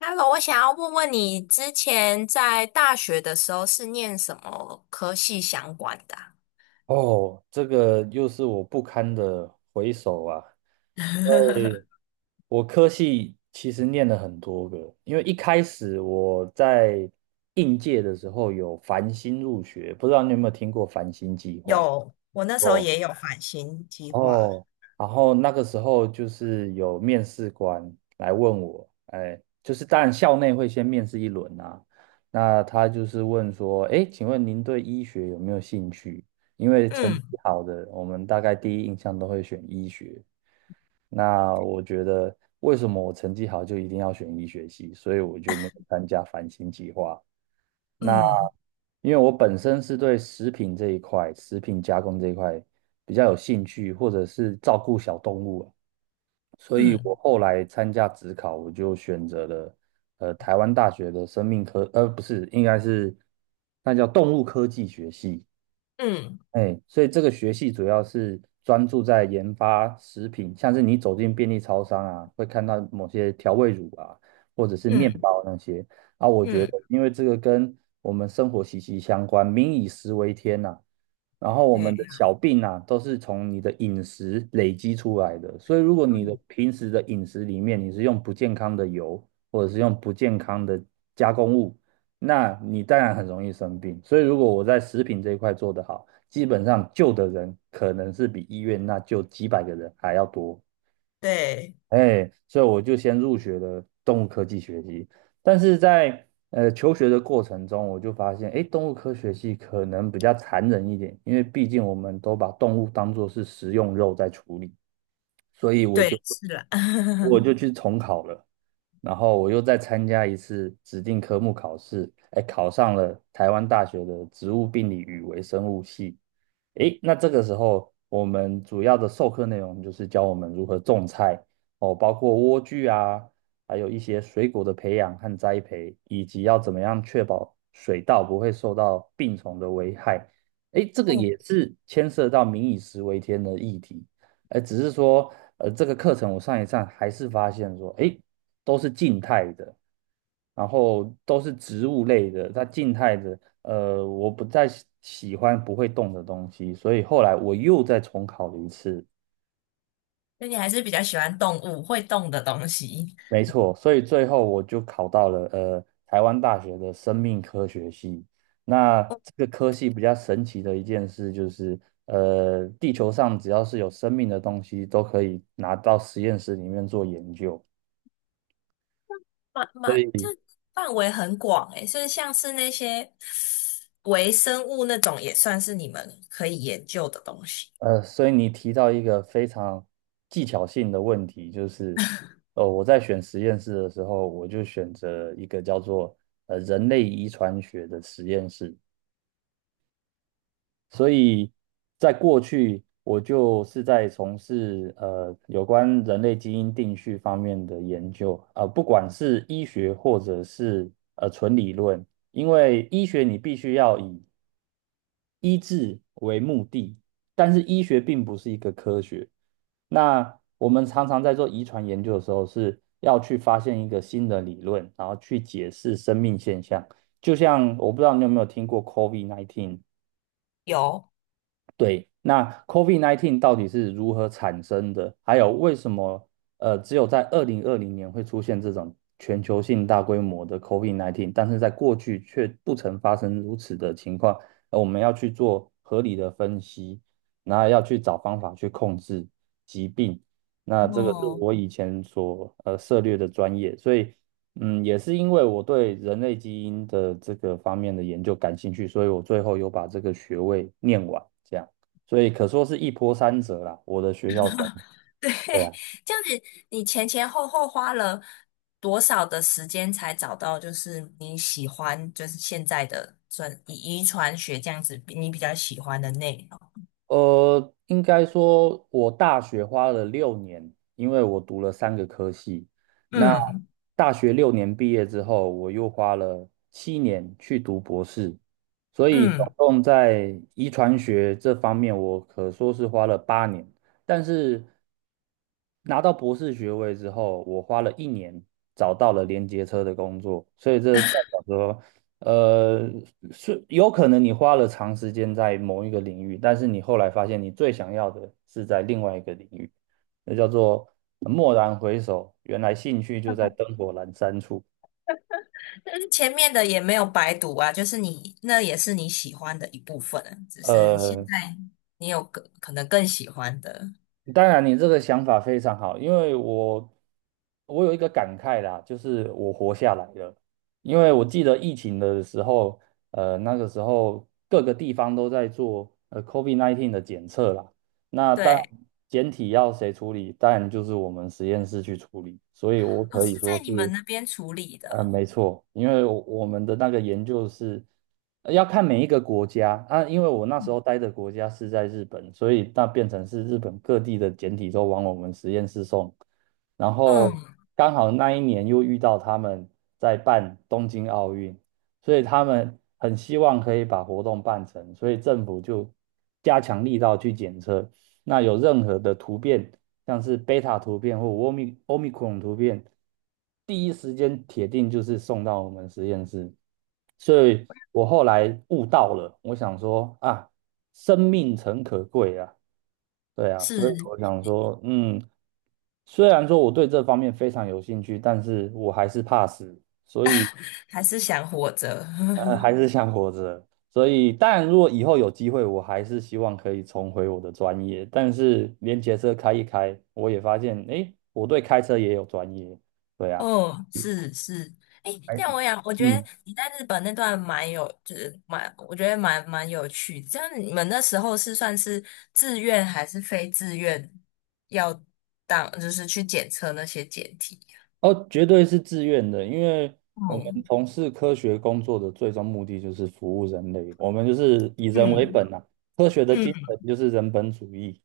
Hello，我想要问问你，之前在大学的时候是念什么科系相关的啊。 哦，这个又是我不堪的回首啊。因为 我科系其实念了很多个，因为一开始我在应届的时候有繁星入学，不知道你有没有听过繁星计划？有，我那时候哦。也有返新计划。哦，然后那个时候就是有面试官来问我，哎，就是当然校内会先面试一轮啊，那他就是问说，哎，请问您对医学有没有兴趣？因为成绩嗯好的，我们大概第一印象都会选医学。那我觉得为什么我成绩好就一定要选医学系，所以我就没有参加繁星计划。那嗯因为我本身是对食品这一块、食品加工这一块比较有兴趣，或者是照顾小动物啊，所以我嗯，后来参加职考，我就选择了台湾大学的生命科，不是，应该是那叫动物科技学系。嗯哎，所以这个学系主要是专注在研发食品，像是你走进便利超商啊，会看到某些调味乳啊，或者是面嗯包那些啊。我觉得，嗯，因为这个跟我们生活息息相关，民以食为天呐、然后我对们的啊小病啊，都是从你的饮食累积出来的。所以，如果你的嗯，平时的饮食里面你是用不健康的油，或者是用不健康的加工物，那你当然很容易生病。所以如果我在食品这一块做得好，基本上救的人可能是比医院那救几百个人还要多。对哎，所以我就先入学了动物科技学系，但是在求学的过程中，我就发现，哎，动物科学系可能比较残忍一点，因为毕竟我们都把动物当作是食用肉在处理。所以我就对，是啦。我 就去重考了，然后我又再参加一次指定科目考试，哎，考上了台湾大学的植物病理与微生物系。诶，那这个时候我们主要的授课内容就是教我们如何种菜哦，包括莴苣啊，还有一些水果的培养和栽培，以及要怎么样确保水稻不会受到病虫的危害。诶，这个哦，也是牵涉到"民以食为天"的议题。只是说，这个课程我上一上还是发现说，诶，都是静态的，然后都是植物类的，它静态的，我不再喜欢不会动的东西，所以后来我又再重考了一次。那你还是比较喜欢动物，会动的东西。没错，所以最后我就考到了台湾大学的生命科学系。那我这个科系比较神奇的一件事就是，地球上只要是有生命的东西，都可以拿到实验室里面做研究。蛮所蛮，这以。范围很广诶，所以像是那些微生物那种，也算是你们可以研究的东西。所以你提到一个非常技巧性的问题，就是，我在选实验室的时候，我就选择一个叫做人类遗传学的实验室。所以在过去，我就是在从事有关人类基因定序方面的研究，不管是医学或者是纯理论，因为医学你必须要以医治为目的，但是医学并不是一个科学。那我们常常在做遗传研究的时候，是要去发现一个新的理论，然后去解释生命现象。就像我不知道你有没有听过 COVID-19。有，对，那 COVID-19 到底是如何产生的？还有为什么只有在2020年会出现这种全球性大规模的 COVID-19，但是在过去却不曾发生如此的情况？我们要去做合理的分析，然后要去找方法去控制疾病。那这个是哦，我以前所涉猎的专业，所以也是因为我对人类基因的这个方面的研究感兴趣，所以我最后有把这个学位念完。这样。所以可说是一波三折啦。我的学校生，对，对 啊，这样子，你前前后后花了多少的时间才找到，就是你喜欢，就是现在的专以遗传学这样子，你比较喜欢的内容？应该说我大学花了六年，因为我读了三个科系。那嗯大学六年毕业之后，我又花了7年去读博士，所以总嗯 共在遗传学这方面，我可说是花了8年。但是拿到博士学位之后，我花了一年找到了连接车的工作，所以这代表说呃，是有可能你花了长时间在某一个领域，但是你后来发现你最想要的是在另外一个领域，那叫做蓦然回首，原来兴趣就在灯火阑珊处。但是前面的也没有白读啊，就是你那也是你喜欢的一部分啊，只是现呃，在你有更可能更喜欢的，当然，你这个想法非常好，因为我有一个感慨啦，就是我活下来了。因为我记得疫情的时候，那个时候各个地方都在做COVID-19 的检测啦。那当然，对，检体要谁处理，当然就是我们实验室去处理。所以我哦，可以是说在你们是那边处理的嗯，哦，没错，因为我们的那个研究是要看每一个国家啊，因为我那时候待的国家是在日本，所以那变成是日本各地的简体都往我们实验室送，然后嗯，刚好那一年又遇到他们在办东京奥运，所以他们很希望可以把活动办成，所以政府就加强力道去检测，那有任何的突变。像是贝塔图片或欧米克戎突变，第一时间铁定就是送到我们实验室。所以我后来悟到了，我想说啊，生命诚可贵啊，对啊，所以是，我想说，嗯，虽然说我对这方面非常有兴趣，但是我还是怕死，所以 还是想活着。还 是想活着。所以，当然，如果以后有机会，我还是希望可以重回我的专业。但是，连结车开一开，我也发现，诶，我对开车也有专业。对啊，哦，是是，哎，这哎，样我想，我觉得嗯，你在日本那段蛮有，就是蛮，我觉得蛮蛮有趣。这样你们那时候是算是自愿还是非自愿要当，就是去检测那些检体？哦，绝对是自愿的，因为我们哦，从事科学工作的最终目的就是服务人类，我们就是以人为嗯本啊。科学的嗯精神就是人本主义。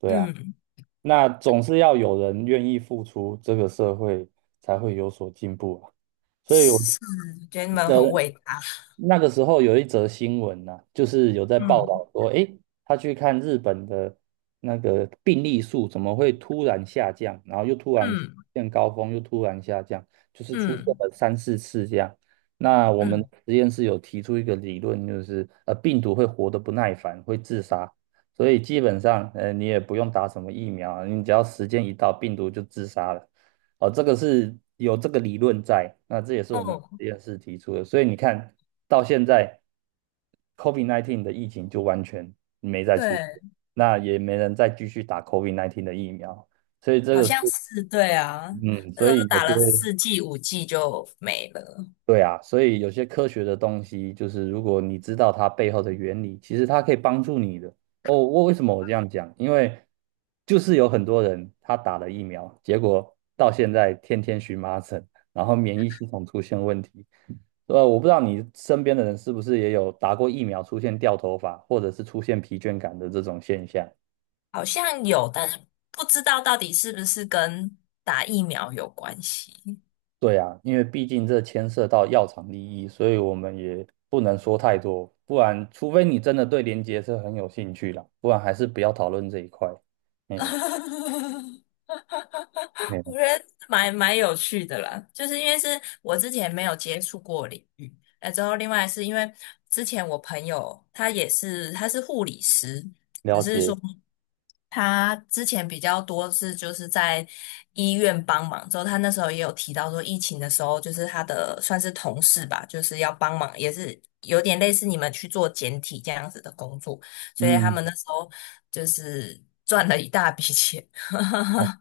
对啊，嗯，那总是要有人愿意付出，这个社会才会有所进步啊。所以我，是，觉得你们很伟大。那个时候有一则新闻呢，就是有在报嗯道说，诶，他去看日本的那个病例数怎么会突然下降，然后又突然嗯见高峰，又突然下降，就是出现嗯了三四次这样。那我们嗯，实验室有提出一个理论，就是病毒会活得不耐烦，会自杀，所以基本上你也不用打什么疫苗啊，你只要时间一到，病毒就自杀了。哦，这个是有这个理论在，那这也是我们哦，实验室提出的，所以你看到现在，COVID-19 的疫情就完全没再出对，现，那也没人再继续打 COVID-19 的疫苗，所以这好个是，像是对啊，嗯，那时所候以有打些了四剂五剂就没了。对啊，所以有些科学的东西，就是如果你知道它背后的原理，其实它可以帮助你的。哦，我为什么我这样讲？因为就是有很多人他打了疫苗，结果到现在天天荨麻疹，然后免疫系统出现问题。我不知道你身边的人是不是也有打过疫苗出现掉头发，或者是出现疲倦感的这种现象。好像有，但是不知道到底是不是跟打疫苗有关系。对啊，因为毕竟这牵涉到药厂利益，所以我们也不能说太多，不然除非你真的对连接是很有兴趣啦，不然还是不要讨论这一块。哎，哎，我觉得蛮蛮有趣的啦，就是因为是我之前没有接触过领域，那之后另外是因为之前我朋友他也是他是护理师，只了是解，说。他之前比较多是就是在医院帮忙，之后他那时候也有提到说，疫情的时候就是他的算是同事吧，就是要帮忙，也是有点类似你们去做简体这样子的工作，所以他嗯，们那时候就是赚了一大笔钱。哦，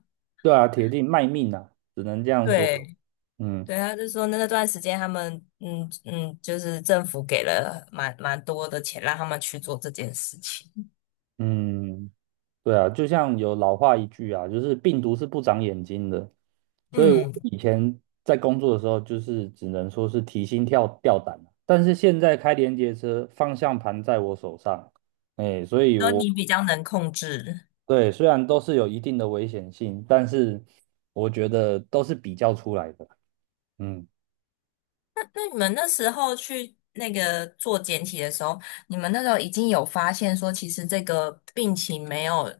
对啊，铁定卖命啊，只能这样说。对嗯。对，他就说那段时间他们就是政府给了蛮蛮多的钱让他们去做这件事情。嗯，对啊，就像有老话一句啊，就是病毒是不长眼睛的，所以我嗯，以前在工作的时候，就是只能说是提心跳吊胆啊，但是现在开连接车，方向盘在我手上，哎，所以说我你比较能控制。对虽然都是有一定的危险性，但是我觉得都是比较出来的，嗯。那你们那时候去那个做检体的时候，你们那时候已经有发现说，其实这个病情没有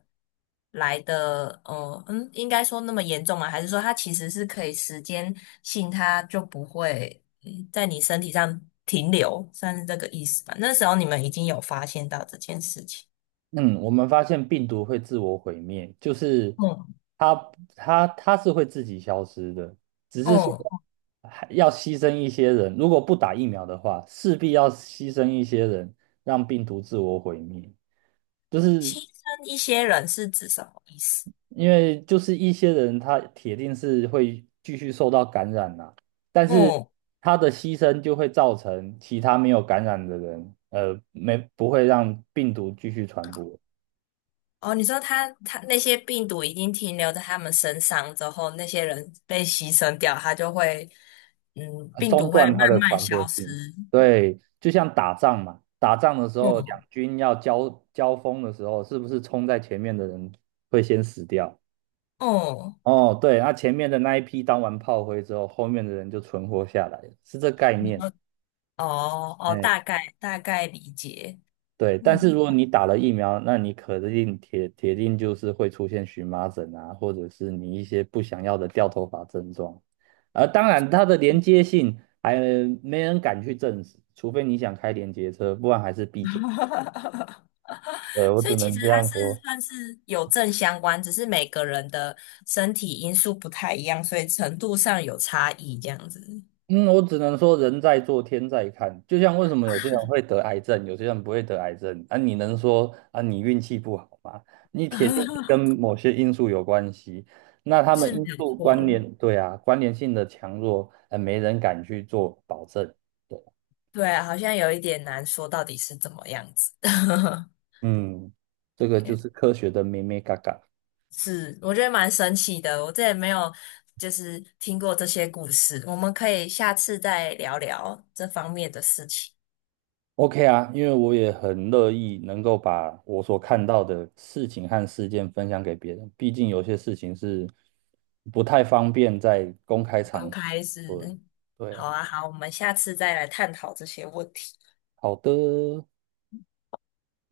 来的，应该说那么严重吗？还是说它其实是可以时间性，它就不会在你身体上停留，算是这个意思吧？那时候你们已经有发现到这件事情，嗯，我们发现病毒会自我毁灭，就是嗯它它是会自己消失的，只是说嗯，还要牺牲一些人，如果不打疫苗的话，势必要牺牲一些人，让病毒自我毁灭。就是牺牲一些人是指什么意思？因为就是一些人他铁定是会继续受到感染啦、但是嗯他的牺牲就会造成其他没有感染的人，没不会让病毒继续传播。哦，你说他那些病毒已经停留在他们身上之后，那些人被牺牲掉，他就会，病中毒会断慢它的慢传播消性。失。对，就像打仗嘛，打仗的时候，两嗯军要交锋的时候，是不是冲在前面的人会先死掉？哦，哦，对，那前面的那一批当完炮灰之后，后面的人就存活下来，是这概你念。说哦哦，大哎。概大概理解。对，但嗯，是如果你打了疫苗，那你肯定铁定就是会出现荨麻疹啊，或者是你一些不想要的掉头发症状。而当然，它的连接性还没人敢去证实，除非你想开连接车，不然还是闭嘴。对，我所以只其能实这它样是说。算是有正相关，只是每个人的身体因素不太一样，所以程度上有差异，这样子 嗯，我只能说人在做天在看，就像为什么有些人会得癌症，有些人不会得癌症啊？你能说啊你运气不好吗？你铁定是跟 某些因素有关系，那他们是因没有素错关了。联，对啊，关联性的强弱，没人敢去做保证。对，对啊好像有一点难说到底是怎么样子。嗯，这个就是科学的咩咩嘎嘎。是，我觉得蛮神奇的，我这也没有就是听过这些故事。我们可以下次再聊聊这方面的事情。OK 啊，因为我也很乐意能够把我所看到的事情和事件分享给别人，毕竟有些事情是不太方便在公开刚场开始，合。对好啊，啊，好，我们下次再来探讨这些问题。好的。